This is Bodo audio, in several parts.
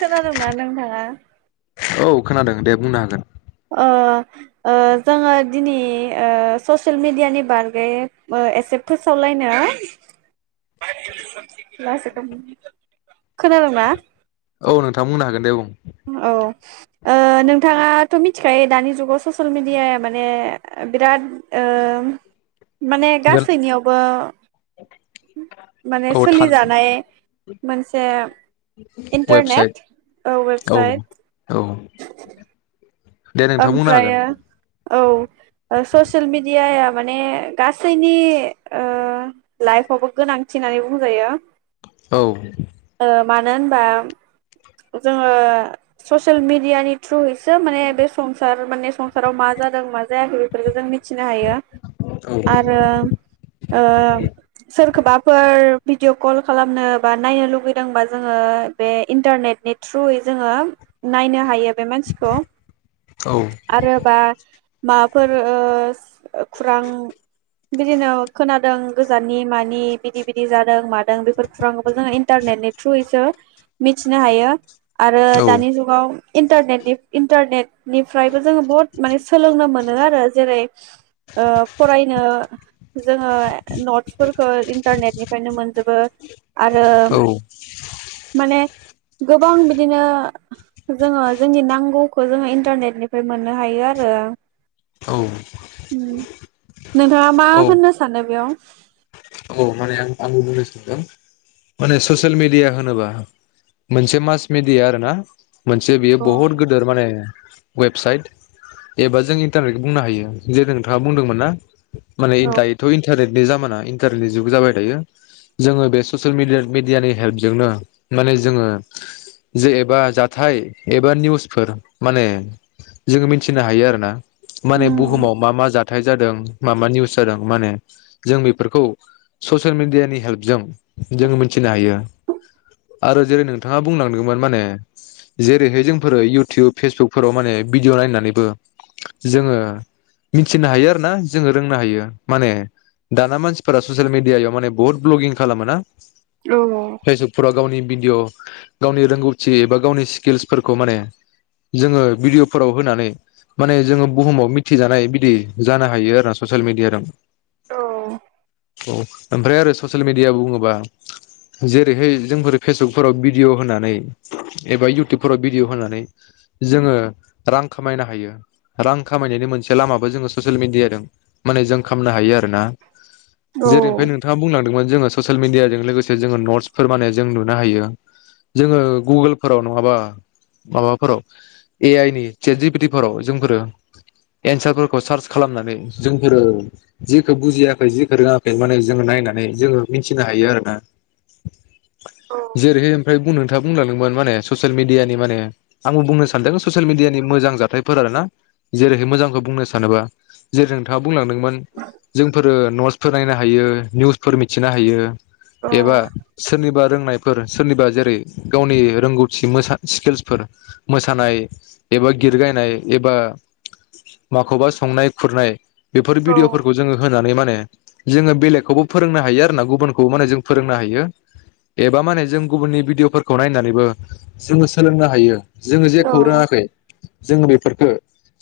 खोनादोंना नोंथाङा? औ खोनादों दे बुंनो हागोन ओ जोङो ओ दिनै ओ ससियेल मिडियानि बागै एसे फोसावलायनो [unintelligible] लासैखौ खोनादों ना औ नोंथां बुंनो हागोन दे बुं औ ओ नोंथाङाथ' मिथिखायो दानि जुगाव ससियेल मिडियााया माने बिराद ओ माने गासैनियावबो माने औ थान सोलिजानाय मोनसे वेबसाइट इन्टारनेट औ औ। दे नोंथां बुंनो ओमफ्र हागोन औ ससियेल मिडियाया माने गासैनि लाइफआवबो गोनांथि होननानै बुंजायो औ ओ मानो होनबा जोङो ससियेल मिेडियानि थ्रुयै [unintelligible] माने बे संसार माने संसाराव मा जादों मा जायाखै बेफोरफोरखौ जोंनि मिथिनो हायो औ आरो ओ सोरखौबाफोर भिडिअ कल खालामनो बा नायनो लुगैदोंबा जोङो बे इन्टारनेटनि थ्रुयै जोङो नायनो हायो बे मानसिखौ आरो बा मा फोर ओ खुरां बिदिनो खोनादों गोजाननि मानि बिदि बिदि जादों मादों बेफोर खुरांखौबो जोङो इन्टारनेटनि थ्रुयैसो मिथिनो हायो आरो दानि जुगाव इन्टारनेटनि इन्टारनेट निफ्रायबो जोङो बुहुत माने सोलोंनो मोनो आरो जेरै ओ फरायनो जोङो नटसफोरखौ इन्टारनेटनिफ्रायनो मोनजोबो आरो माने गोबां बिदिनो जोङो जोंनि नांगौखौ जोङो इन्टारनेट निफ्राय मोननो हायो आरो औ नोंथाङा मा होननो सानो बेयाव? अ माने आं आंबो बुंनो सा [unintelligible] माने ससियेल मिेडिया होनोबा मोनसे मास मिडिया आरो ना मोनसे बेयो औ बहुत गोदोर माने वेबसाइट एबा जों इन्टारनेटखौ बुंनो हायो जेरे नोंथाङा बुंदोंमोन ना? माने [unintelligible] इन औ इन्टारनेटनि जामाना इन्टारनेटनि जुग जाबाय थायो जोङो बे ससियेल मिेडियानि हेल्पजोंनो माने जोङो जे एबा जाथाय एबा निउसफोर माने जोङो मिथिनो हायो आरो ना माने उम बुहुमाव मा मा जा थाय जादों माबा निउस जादों माने जों बेफोरखौ ससियेल मेडियानि हेल्पजों जोङो मिथिनो हायो आरो जेरै नोंथाङा बुंनांदोंमोन माने जेरैहाय जोंफोरो इउटुब फेसबुकफोराव माने भिडिअ नायनानैबो जोङो मिथिनो हायो आरो ना जोङो रोंनो हायो माने दाना मानसि फोरा ससियेल मिडियाायाव माने बहुत ब्लगिं खालामो ना औ फायसुफुराव गावनि बि भिदिअ गावनि रोंगौथि एबा गावनि स्किल्सफोरखौ माने जोङो भिडिअ'फोराव होनानै माने जोङो बुहुमाव मिथिजानाय बिदि जानो हायो आरोना ससियेल मिडिया जों। औ औ ओमफ्राय आरो ससियेल मिेडिया बुङोबा जेरैहाय जोंफोर फेसबुकफोराव भिडिय' होनानै एबा इउटुबफोराव भिडिय' होनानै जोङो रां खामायनो हायो रां खामायनायनि मोनसे लामाबो जोङो ससियेल मिडियाजों माने जों खामनो हायो आर ना औ जेरैनिफ्राय नोंथाङा बुंलां नुदोंमोन जोङो ससियेल मिडियाजों लोगोसे जोङो नत्स फोर माने जों नुनो हायो जोङो गुगल फोराव नङाब्ला माबाफोराव ए आइ नि चेट जि पि थि फोराव जोंफोरो एनसारसफोरखौ सेयार्स खालामनानै जोंफोरो जेखौ बुजियाखै जेखौ रोङा बे माने जोङो नायनानै जोङो मिथिनो हायो आरो ना जेरैहाय ओमफ्राय बुंनो नोंथाङा बुंलांदोंमोन माने ससियेल मिदियानि माने आंबो बुंनो सानदों ससियेल मिदियानि मोजां जाथायफोर ना जेरैहाय मोजांखौ बुंनो सानोबा जेरै नोंथाङा बुंलांदोंमोन जोंफोर न फोर नायनो हायो निउसफोर मिथिनो हायो औ एबा सोरनिबा रोंनायफोर सोरनिबा जेरै गावनि रोंगौथि मोसा स्किल्सफोर मोसानाय एबा गिदगायनाय एबा माखौबा संनाय खुरनाय बेफोर भिदिअफोरखौ जोङो होनानै माने [inaudible] जोङो बेलेगखौबो फोरोंनो हायो आरो ना गुबुनखौबो माने जों फोरोंनो हायो एबा माने जों गुबुननि भिडिअफोरखौ नायनानैबो जोङो सोलोंनो हायो। जोङो जेखौ नोंथां रोङाखै जोङो बेफोरखो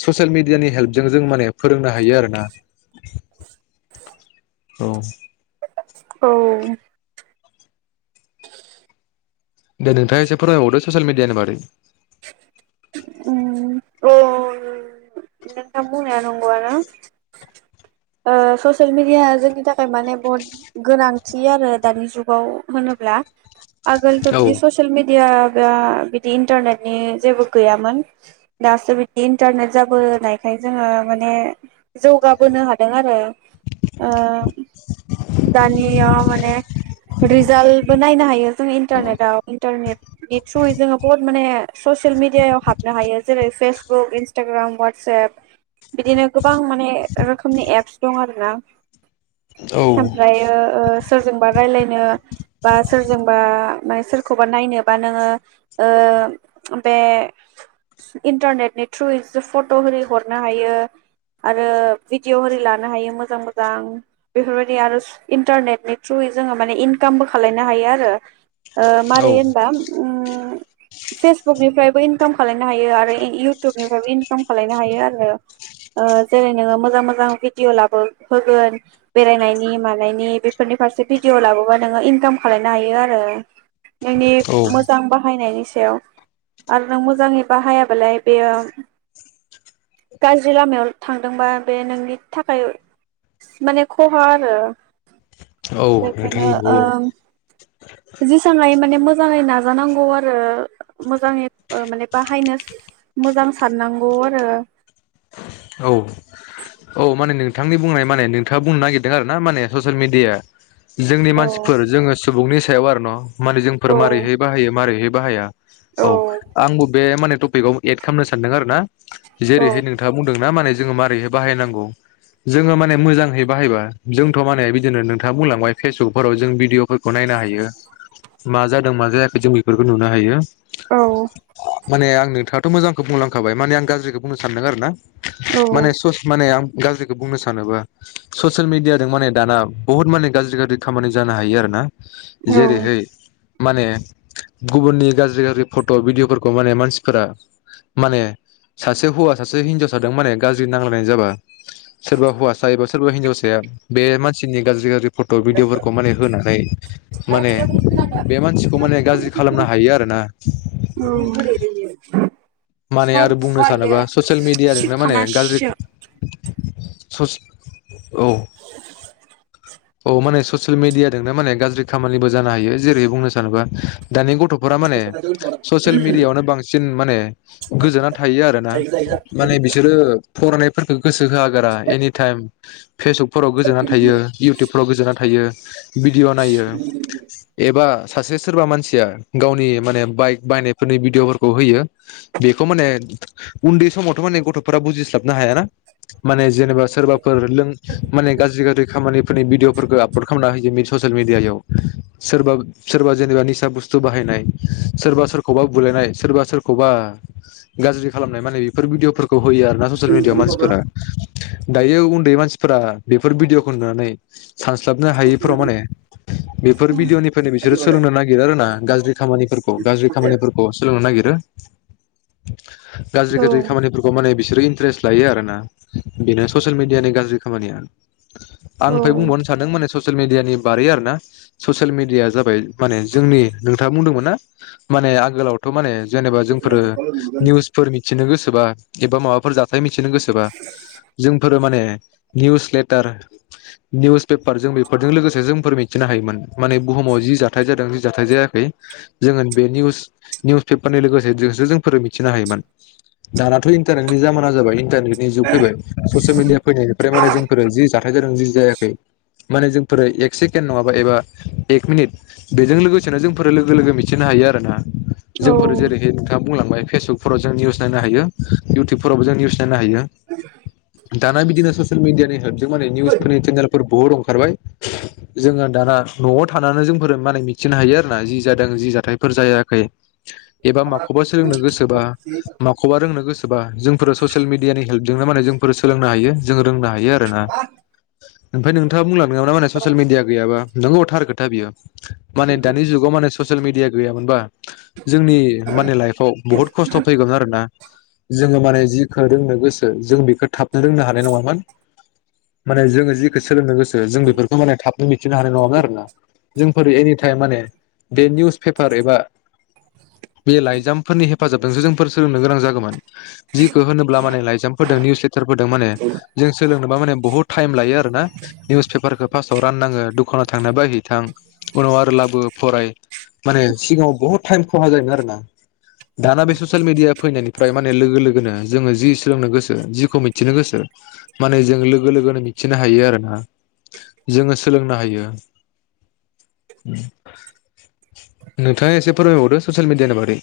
ससियेल मेडियानि हेल्पजों जों माने फोरोंनो हायो आरोना औ औ दे नोंथाङा एसे फोररायबावदो ससियेल मेडियानि बारै औ नोंथां बुंनाया नंगौआनो ओ ससियेल मेडियाआ जोंनि थाखाय माने बहुत गोनांथि आरो दानि जुगाव होनोब्ला आगोल औ बिदि ससेल मिड दिया बा बिदि इन्टारनेटनि जेबो गैयामोन दासो बिदिन इन्टारनेट जाबोनाय ओमफ्राय जोङो माने जौगाबोनो हादों आरो ओ दानियाव माने रिजाल्टबो नायनो हायो जों इन्टारनेटआव इन्टारनेटनि थ्रुयै जोङो बहुद माने ससियेल मिडियायाव हाबनो हायो जेरै फेसबुक, इन्सटाग्राम, वाटसएप बिदिनो गोब गोबां माने रोखोमनि एप्स दं आरोना। औ ओमफ्रायो ओ सोरजोंबा रायलाय नो बा सोरजोंबा सोरखौबा नायनोबा नोङो ओ बे इन्टारनेटनि थ्रुयै फट' होरि हर नो हायो आरो भिडिअ हिरि लानो हायो मोजां मोजां बेफोरबायदि आरो इन्टारनेटनि थ्रुयै जोङो माने इनकामबो खालनो हायो आरो ओ औ मारै होनबा उम फेसबुकनिफ्रायबो इनकाम खालामलायनो हायो आरो इ-इउटुबनिफ्रायबो इनकाम खालामलनो हायो आरो। ओ आरो जेरै नोङो मोजां मोजां भिडिअ' लाबो होगोन बेरायनायनि मानायनि बेफोरनि फारसे भिडिअ' लाबोबा नोङो इनकाम खालायनो हायो आरो। नोंनि औ मोजां बाहायनायनि सायाव आरो नों मोजाङै बाहायाबालाय बेयो गाज्रि लामायाव थांदोंबा बे नोंनि थाखाय माने खहा आरो औ नोंथां बेखायनो नंगौ ओ जेसां हायो माने मो‌ मोजाङै नाजानांगौ आरो मोजाङै माने बाहायनो मोजां साननांगौ आरो। औ औ माने नों नोंथांनि बुंनाय माने नोंथाङा बुंनो नागिरदों आरोना माने ससियेल मिडिया जोंनि औ मानसिफोर जोङो सुबुंनि सायाव आरो न' माने जोंफोर औ मारैहाय बाहायो मारैाय बाहाया औ आंबो बे माने टपिकाव एड खामनो सानदों आरो ना। औ जेरैहाय नों बुंदोंना माने जोङो मारै बाहायनांगौ जोङो माने मोजांहै बाहायबा जोंथ' माने बिदिनो नोंथाङा बुंलांबाय पेसबुकफोराव जों भिदिअ'फोर खौ नायनो हायो। मा जादों मा जायाखै जों बेफोरखौ नुनो हायो। औ माने आं नोंथां थ' मोजांखौ बुंलांखाबाय माने आं गाज्रिखौ बुंनो सानदों आरो ना। औ माने सस माने आं गाज्रिखौ बुंनो सानोबा ससियेल मिडियादों माने दाना बुहुत माने गाज्रि गाज्रि खामानि जानो हायो आरो ना। औ औ जेरैहाय माने गुबुननि गाज्रि गाज्रि फट' भिडिअ'फोरखौ माने मानसिफोरा माने सासे हौवा सासे हिनजाव सादों माने गाज्रि नांलायनाय जाबा सोरबा हौवासा एबा सोरबा हिनजावसाया बे मान सिनि गाज्रि गाज्रि फट' भिडिअ'फोरखौ माने होनानै माने बे मानसिखौ माने गाज्रि खालामनो हायो आरोना। माने आरो बुंनो सानोबा ससियेल मिडियादोंनो माने गाज्रि ससे औ अ माने ससियेल मिडियादोंनो माने गाज्रि खामानिबो जानो हायो। जेरै बुंनो सानोबा दानि गथ'फोरा माने ससियेल मिडियाआवनो बांसिन माने गोजोना थायो आरोना माने बिसोरो फरायनायफोरखो गोसो होआगारा एनि थाइइम फेसबुकफोराव गोजोनानै थायो। इउटुबफ्राव गोजोना थायो भिडिअ नायो एब बा सासे सोरबा मानसिया गावनि माने बाइक बायनायफोरनि भिडिअ'फोरखौ होयो बेखौ माने उन्दै समावथ' माने गथ'फोरा बुजिस्लाबनो हायाना माने जेनेबा सोरबाफोर लों माने गाज्रि गाज्रि खामानि भिडिअ'फोरखो आपल'ड खामना होेयो ससेल मिडियाआव सोरबा सोरबा जेनेबा निसा बुस्थु बाहायनाय सोरबा सोरखौबा बुलायनाय सोरबा सोरखौबा गाज्रि खालामनाय माने इफोर भिडिअ'फोर खौ होयो आरो ना ससियेल मिडियाव मानसिफोरा। दायो उन्दै मानसिफोरा बेफोर भिदिअ'खौ नुनानै सानस्लाबनो हायैफोराव माने बेफोर भिडिअ'निफ्रायनो बिसोरो सोलोंनो नागिरो आरोना गाज्रि खामानिफोरखौ गाज्रि खामानिफोरखौ सोलोंनो नागिर रो गाज्रि गाज्रि खामानिफोरखौ माने बिसोरो इन्ट्रेस्ट लायो आरोना बेनो ससियेल मिडियानि गाज्रि खामानिया। आंनिफ्राय बुंबावनो माने सस ससियेल मिडियानि बारै आरो ना ससियेल मिडिया जाबाय माने जोंनि नोंथाङा बुंदोंमोन। ना माने आगोलावथ' माने जेनेबा जोंफोर निउसफोरनि। मिथिनो गोसोबा एबा माबाफोर जाथाय मिथि सेनो गोसोबा जोंफोरो माने निउस लेटार निउस पेपार जों बेफोरजों लोगोसे जोंफोर मिथिनो हायोमोन माने बुहुमाव जि जाथाय जादों जि जाथाय जायाखै जोङो बे निउस निउस पेपारनि लोगोसे जोंसो जोंफोर मिथिनो हायोमोन दानाथ' इन्टारनेटनि जामाना जाबाय। दा बिनिजुग फैबाय ससियेल मिडिया फैनायनिफ्राय माने जोंफोर जि गोरों जु जायाखै माने जोंफोरो एक सेकेण्ड नङाबा एबा एक मिनिट बेजों लोगोसेनो जोंफोरो लोगो-लोगो मिथिनो हायो आरो ना। जोंफोर जेरैहाय नोंथां। बुंलांबाय फेसबुकफोराव जों निउस नायनो हायो इउटुबावबो जों निउस जानो हायो। दाना बिदिनो ससियेल मिडियानि [unintelligible] बुहुद ओंखारबाय जोङो दाना न'आव थानानै जोंफोरो माने मिथिनो हायो आरोना जि जादों, जि जाथायफोर जायाखै। एबा माखौबा सोलोंनो गोसोबा माखौबा रोंनो गोसोबा जोंफोरो ससियेल मिडियानि हेल्पजोंनो माने जोंफोर सोलोंनो हायो। जों रोंनो हायो आरो ना। [inaudible] ओमफ्राय नोंथाङा बुंलां नङा ना माने ससियेल मिडिया गैयाबा नोंगौ थार खोथा बेयो। माने दानि जुगाव माने ससियेल मिडिया गैयामोनबा जोंनि माने लाइफआव बुहुत खस्थ फैगौमोन आरोना जोङो माने जि रोंनो गोसो जों बेखौ थाब रोंनो हानाय नङामोन। माने जोङो जिखौ सोलोंनो गोसो जों बेफोरखौ माने थाबनो मिथिनो हानाय नङामोन आरोना जोंफोर एनि टाइम माने बे निउस पेपार एबा बे लाइजामफोरनि हेफाजाबजोंसो जोंफोर सोलोंनो गोनां जागौमोन। जिखौ होनोब्ला माने लाइजामफोरदों निउस लेटारफोरदों माने जों सोलों [unintelligible] बहुत थाएम लायो आरोना निसु फेफारखौ बासाव रान्नाहो दखानाव थांना बायहै थां उनाव आरो लाबो फराय माने सिगाङाव बहुत टाइम खहा जायोमोन आरोना दाना बे ससेेल मिडिया फैनायनिफ्राय माने लोगो लोगोनो जोङो जि सोलोंनो गोसो जिखौ मिथिनो गोसो मान जों लोगो लोगोनो मिथिनो हायो आरोना जोङो सोलोंनो हायो नोंथाङा एसे फोरमायबावदो ससियेल मिडियानि बागै।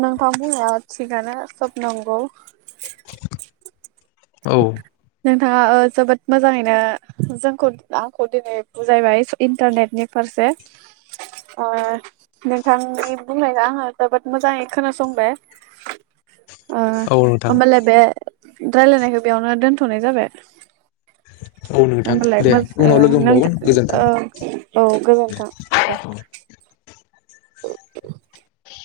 नोंथांआ थिगानो सब नंगौ। औ। नोंथाङा ओ जोबोद मोजाङैनो जोंखौ आंखौ दिनै बुजायबाय इन्टारनेटनि फारसे ओ नोंथांनि बुंनायखौ आङो जोबोद मोजाङै खोनासंबाय। ओ औ नोंथां ओमबालाय बे रायज्लायनायखौ बेयावनो दोन थनाय जाबाय औ नोंथां होमबालाय दे मो उनाव लोगो नोंथां मोनबावगोन गोजोन्थों औ गोजोन्थों दे। औ [unintelligible]